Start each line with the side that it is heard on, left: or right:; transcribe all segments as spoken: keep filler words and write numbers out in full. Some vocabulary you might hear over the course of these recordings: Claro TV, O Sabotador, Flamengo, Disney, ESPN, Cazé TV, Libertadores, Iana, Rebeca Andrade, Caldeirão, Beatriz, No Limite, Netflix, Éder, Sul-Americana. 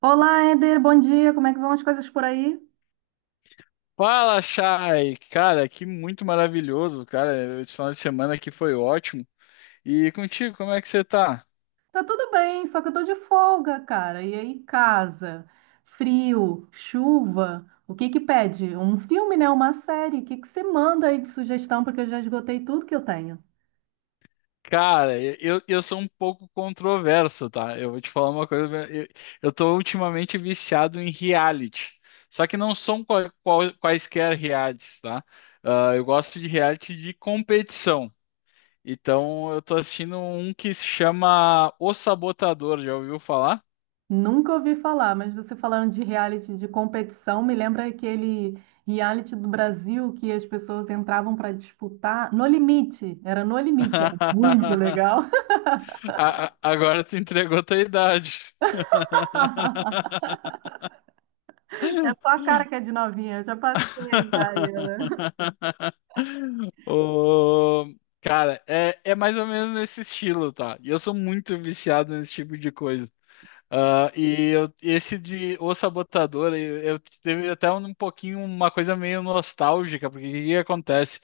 right: Olá, Éder, bom dia. Como é que vão as coisas por aí?
left: Fala, Chay! Cara, que muito maravilhoso, cara. Esse final de semana aqui foi ótimo. E contigo, como é que você tá?
right: Tá tudo bem, só que eu tô de folga, cara. E aí, casa, frio, chuva, o que que pede? Um filme, né? Uma série? O que que você manda aí de sugestão? Porque eu já esgotei tudo que eu tenho.
left: Cara, eu, eu sou um pouco controverso, tá? Eu vou te falar uma coisa. Eu, eu tô ultimamente viciado em reality. Só que não são qual- qual- quaisquer realities, tá? Ah, eu gosto de reality de competição. Então, eu tô assistindo um que se chama O Sabotador. Já ouviu falar?
right: Nunca ouvi falar, mas você falando de reality de competição, me lembra aquele reality do Brasil que as pessoas entravam para disputar No Limite. Era No Limite, era muito legal.
left: A- a- agora tu entregou tua idade.
right: É só a cara que é de novinha, eu já passei já. Iana.
left: O... Cara, é, é mais ou menos nesse estilo, tá? E eu sou muito viciado nesse tipo de coisa. Ah, e eu- esse de O Sabotador, eu, eu teve até um, pouquinho uma coisa meio nostálgica, porque o que que acontece?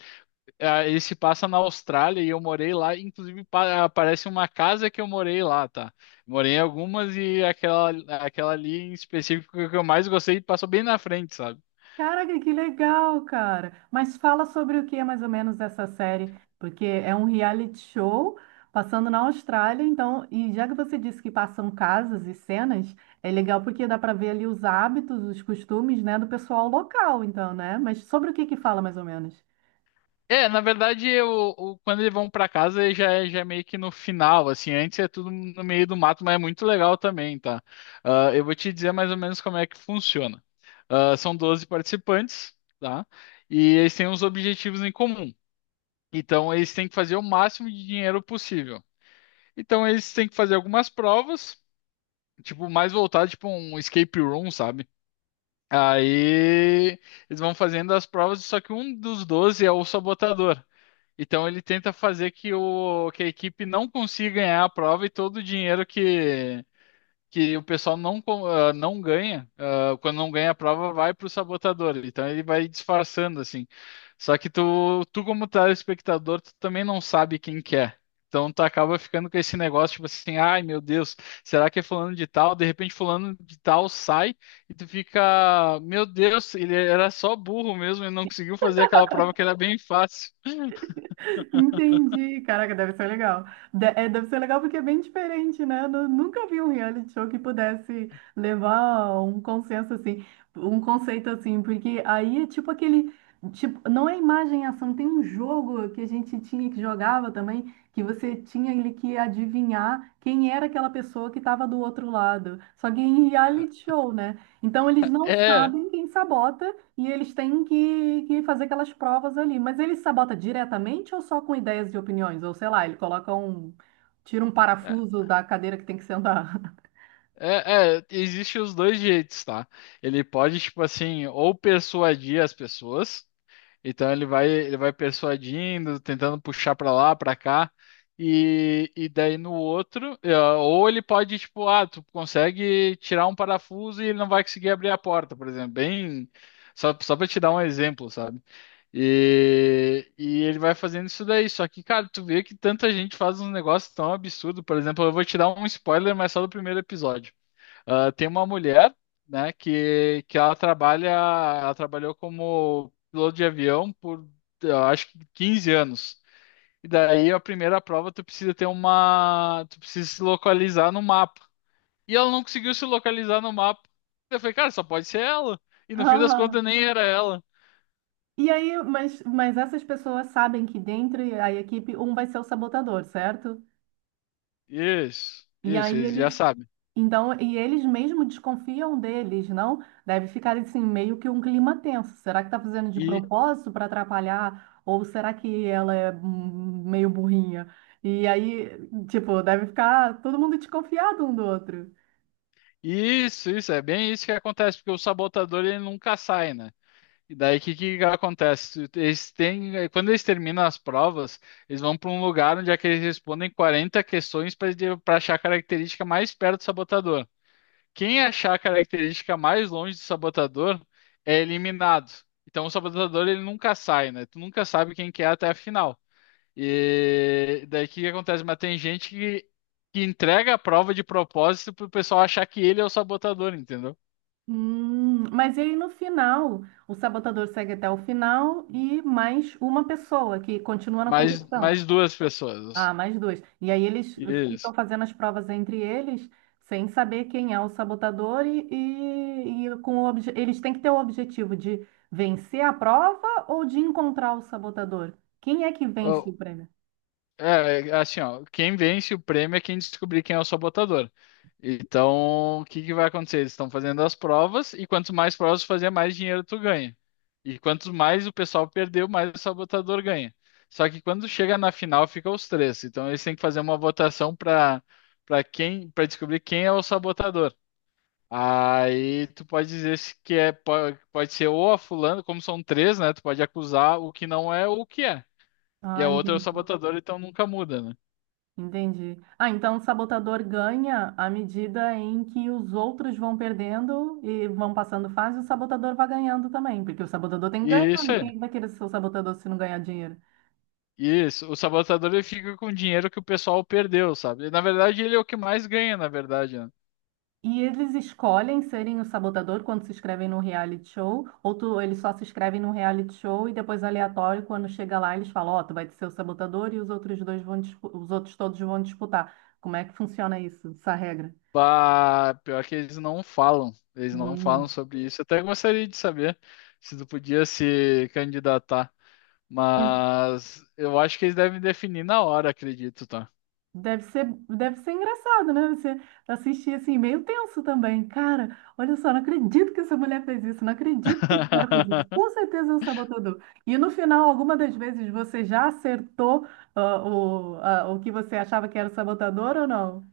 left: Ah, ele se passa na Austrália e eu morei lá, inclusive pa- aparece uma casa que eu morei lá, tá? Morei em algumas e aquela, aquela ali em específico que eu mais gostei passou bem na frente, sabe?
right: Caraca, que legal, cara. Mas fala sobre o que é mais ou menos essa série, porque é um reality show passando na Austrália, então, e já que você disse que passam casas e cenas, é legal porque dá para ver ali os hábitos, os costumes, né, do pessoal local, então, né? Mas sobre o que que fala mais ou menos?
left: É, na verdade, eu, o- quando eles vão pra casa ele já é, já é meio que no final, assim, antes é tudo no meio do mato, mas é muito legal também, tá? Ah, eu vou te dizer mais ou menos como é que funciona. Ah, são doze participantes, tá? E eles têm uns objetivos em comum. Então, eles têm que fazer o máximo de dinheiro possível. Então, eles têm que fazer algumas provas, tipo, mais voltado, tipo, um escape room, sabe? Aí, eles vão fazendo as provas, só que um dos doze é o sabotador. Então ele tenta fazer que, o, que a equipe não consiga ganhar a prova e todo o dinheiro que, que o pessoal não, co- ah, não ganha, ah, quando não ganha a prova, vai para o sabotador. Então ele vai disfarçando assim. Só que tu, tu como telespectador, tu também não sabe quem que é. Então tu acaba ficando com esse negócio, tipo assim, ai meu Deus, será que é fulano de tal? De repente fulano de tal sai e tu fica, meu Deus, ele era só burro mesmo e não conseguiu fazer aquela prova que era bem fácil.
right: Entendi. Caraca, deve ser legal. De- é, deve ser legal porque é bem diferente, né? Eu nu- nunca vi um reality show que pudesse levar um consenso assim, um conceito assim, porque aí é tipo aquele, tipo, não é imagem e ação, tem um jogo que a gente tinha que jogava também, que você tinha ele que adivinhar quem era aquela pessoa que estava do outro lado. Só que em reality show, né? Então eles não
left: É.
right: sabem quem sabota e eles têm que, que fazer aquelas provas ali. Mas ele sabota diretamente ou só com ideias e opiniões? Ou sei lá, ele coloca um. Tira um
left: É.
right: parafuso da cadeira que tem que sentar.
left: É, é, existe os dois jeitos, tá? Ele pode, tipo assim, ou persuadir as pessoas, então ele vai, ele vai persuadindo, tentando puxar pra lá, pra cá, e, e daí no outro, é, ou ele pode, tipo, ah, tu consegue tirar um parafuso e ele não vai conseguir abrir a porta, por exemplo, bem, só, só pra te dar um exemplo, sabe? E, e ele vai fazendo isso daí. Só que, cara, tu vê que tanta gente faz uns negócios tão absurdos. Por exemplo, eu vou te dar um spoiler, mas só do primeiro episódio. Ah, tem uma mulher, né, que, que ela trabalha, ela trabalhou como piloto de avião por, eu acho que quinze anos. E daí a primeira prova tu precisa ter uma, tu precisa se localizar no mapa. E ela não conseguiu se localizar no mapa. Eu falei, cara, só pode ser ela. E no fim das
right: Ah,
left: contas nem era ela.
right: e aí, mas, mas essas pessoas sabem que dentro da equipe um vai ser o sabotador, certo?
left: Isso,
right: E
left: isso,
right: aí
left: eles já
right: eles,
left: sabem.
right: então, e eles mesmo desconfiam deles, não? Deve ficar assim meio que um clima tenso. Será que está fazendo de
left: E
right: propósito para atrapalhar ou será que ela é hum, meio burrinha? E aí, tipo, deve ficar todo mundo desconfiado um do outro.
left: isso, isso, é bem isso que acontece, porque o sabotador ele nunca sai, né? E daí o que, que acontece? Eles têm, eh, quando eles terminam as provas, eles vão para um lugar onde é que eles respondem quarenta questões para achar a característica mais perto do sabotador. Quem achar a característica mais longe do sabotador é eliminado. Então o sabotador ele nunca sai, né? Tu nunca sabe quem que é até a final. E daí o que, que acontece? Mas tem gente que, que entrega a prova de propósito para o pessoal achar que ele é o sabotador, entendeu?
right: Hum, mas aí no final, o sabotador segue até o final e mais uma pessoa que continua na
left: Mais,
right: competição.
left: mais duas
right: Ah,
left: pessoas.
right: mais dois. E aí eles
left: Isso.
right: ficam fazendo as provas entre eles, sem saber quem é o sabotador e, e, e com o obje- eles têm que ter o objetivo de vencer a prova ou de encontrar o sabotador. Quem é que vence
left: Ô,
right: o prêmio?
left: É, é, assim, ó, quem vence o prêmio é quem descobrir quem é o sabotador. Então, o que que vai acontecer? Eles estão fazendo as provas e quanto mais provas tu fazer, mais dinheiro tu ganha. E quanto mais o pessoal perdeu, mais o sabotador ganha. Só que quando chega na final, fica os três. Então, eles têm que fazer uma votação para para quem, para descobrir quem é o sabotador. Aí tu pode dizer se que é po- pode ser ou a fulano, como são três, né? Tu pode acusar o que não é ou o que é. E a
right: Ah,
left: outra é o
right: entendi.
left: sabotador, então nunca muda, né?
right: Entendi. Ah, então o sabotador ganha à medida em que os outros vão perdendo e vão passando fase, o sabotador vai ganhando também, porque o sabotador tem que ganhar,
left: Isso,
right: né?
left: é.
right: Quem vai querer ser o sabotador se não ganhar dinheiro?
left: Isso. O sabotador ele fica com o dinheiro que o pessoal perdeu, sabe? Na verdade, ele é o que mais ganha, na verdade, né?
right: E eles escolhem serem o sabotador quando se inscrevem no reality show? Ou tu, eles só se inscrevem no reality show e depois aleatório, quando chega lá, eles falam, ó, tu vai ser o sabotador e os outros dois vão, dispu- os outros todos vão disputar. Como é que funciona isso, essa regra?
left: Bah, pior que eles não falam. Eles não falam
right: Hum.
left: sobre isso. Eu até gostaria de saber se tu podia se candidatar. Mas eu acho que eles devem definir na hora, acredito, tá?
right: Deve ser, deve ser engraçado, né? Você assistir assim, meio tenso também. Cara, olha só, não acredito que essa mulher fez isso, não acredito que esse cara fez isso. Com certeza é um sabotador. E no final, alguma das vezes você já acertou ah, o, ah, o que você achava que era o sabotador ou não?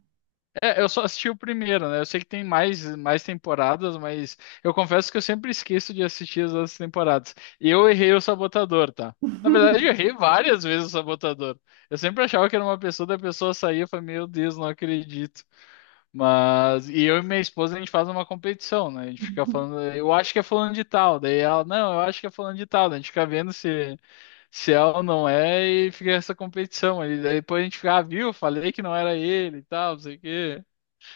left: É, eu só assisti o primeiro, né? Eu sei que tem mais, mais temporadas, mas eu confesso que eu sempre esqueço de assistir as outras temporadas. E eu errei o Sabotador, tá? Na verdade, eu errei várias vezes o Sabotador. Eu sempre achava que era uma pessoa, da pessoa saía e falava, meu Deus, não acredito. Mas, e eu e minha esposa, a gente faz uma competição, né? A gente fica falando, eu acho que é falando de tal. Daí ela, não, eu acho que é falando de tal. Daí a gente fica vendo se, se é ou não é e fica essa competição. E daí depois a gente fica, ah, viu? Falei que não era ele e tal, não sei o quê.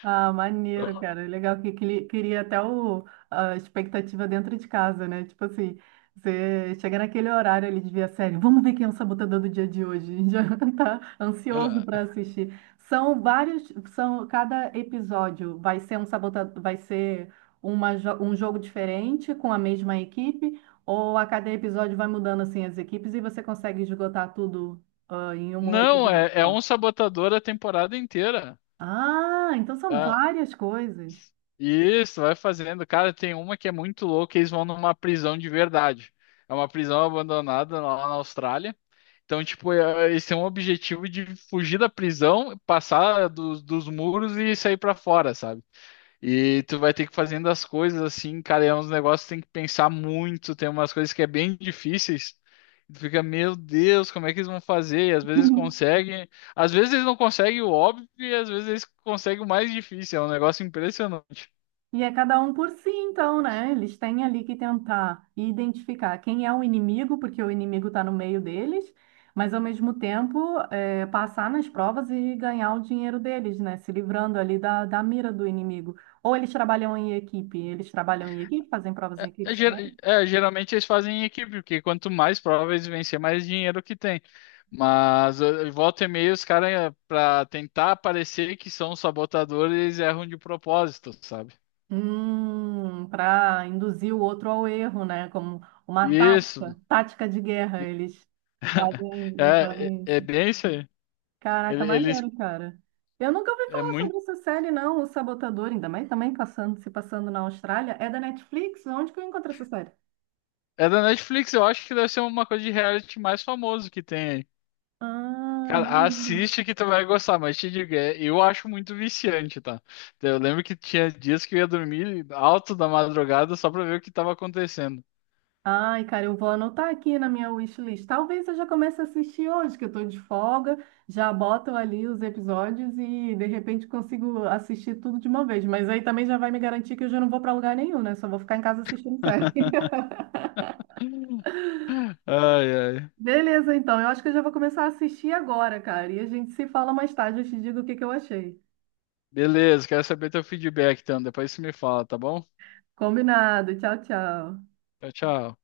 right: Ah, maneiro, cara. Legal que cri- queria até o, a expectativa dentro de casa, né? Tipo assim, você chega naquele horário ali de ver a série, vamos ver quem é o sabotador do dia de hoje. A gente já tá ansioso para
left: Ah,
right: assistir. São vários, são cada episódio vai ser um sabotador, vai ser uma, jo- um jogo diferente com a mesma equipe, ou a cada episódio vai mudando assim as equipes e você consegue esgotar tudo ah, em um
left: não,
right: episódio
left: é, é
right: só.
left: um sabotador a temporada inteira.
right: Ah, então são
left: Ah,
right: várias coisas.
left: isso, vai fazendo. Cara, tem uma que é muito louca, eles vão numa prisão de verdade. É uma prisão abandonada lá na Austrália. Então, tipo, é- eles têm um objetivo de fugir da prisão, passar dos, dos muros e sair pra fora, sabe? E tu vai ter que fazendo as coisas assim, cara, e é uns negócios que tem que pensar muito, tem umas coisas que é bem difíceis. E tu fica, meu Deus, como é que eles vão fazer? E às vezes conseguem, às vezes eles não conseguem o óbvio e às vezes eles conseguem o mais difícil, é um negócio impressionante.
right: E é cada um por si, então, né? Eles têm ali que tentar identificar quem é o inimigo, porque o inimigo está no meio deles, mas ao mesmo tempo eh, passar nas provas e ganhar o dinheiro deles, né? Se livrando ali da, da mira do inimigo. Ou eles trabalham em equipe, eles trabalham em equipe, fazem provas em
left: É,
right: equipe também?
left: ger- é, geralmente eles fazem em equipe, porque quanto mais provas eles vencer, mais dinheiro que tem. Mas eh, volta e meia, os caras, pra tentar parecer que são sabotadores, eles erram de propósito, sabe?
right: Hum, para induzir o outro ao erro, né? Como uma
left: Isso.
right: tática, tática de guerra, eles fazem,
left: É, é
right: fazem
left: é
right: isso.
left: bem isso aí.
right: Caraca,
left: Ele- Eles
right: maneiro, cara. Eu nunca ouvi
left: é
right: falar
left: muito.
right: sobre essa série, não, O Sabotador, ainda mais também passando, se passando na Austrália. É da Netflix? Onde que eu encontrei essa série?
left: É da Netflix, eu acho que deve ser uma coisa de reality mais famoso que tem aí.
right: Ah,
left: Cara,
right: maneiro.
left: assiste que tu vai gostar, mas te digo, é- eu acho muito viciante, tá? Eu lembro que tinha dias que eu ia dormir alto da madrugada só pra ver o que tava acontecendo.
right: Ai, cara, eu vou anotar aqui na minha wishlist. Talvez eu já comece a assistir hoje, que eu tô de folga, já boto ali os episódios e de repente consigo assistir tudo de uma vez. Mas aí também já vai me garantir que eu já não vou pra lugar nenhum, né? Só vou ficar em casa assistindo série.
left: Ai, ai.
right: Beleza, então. Eu acho que eu já vou começar a assistir agora, cara. E a gente se fala mais tarde. Eu te digo o que que eu achei.
left: Beleza, quero saber teu feedback, então. Depois você me fala, tá bom?
right: Combinado. Tchau, tchau.
left: Tchau, tchau.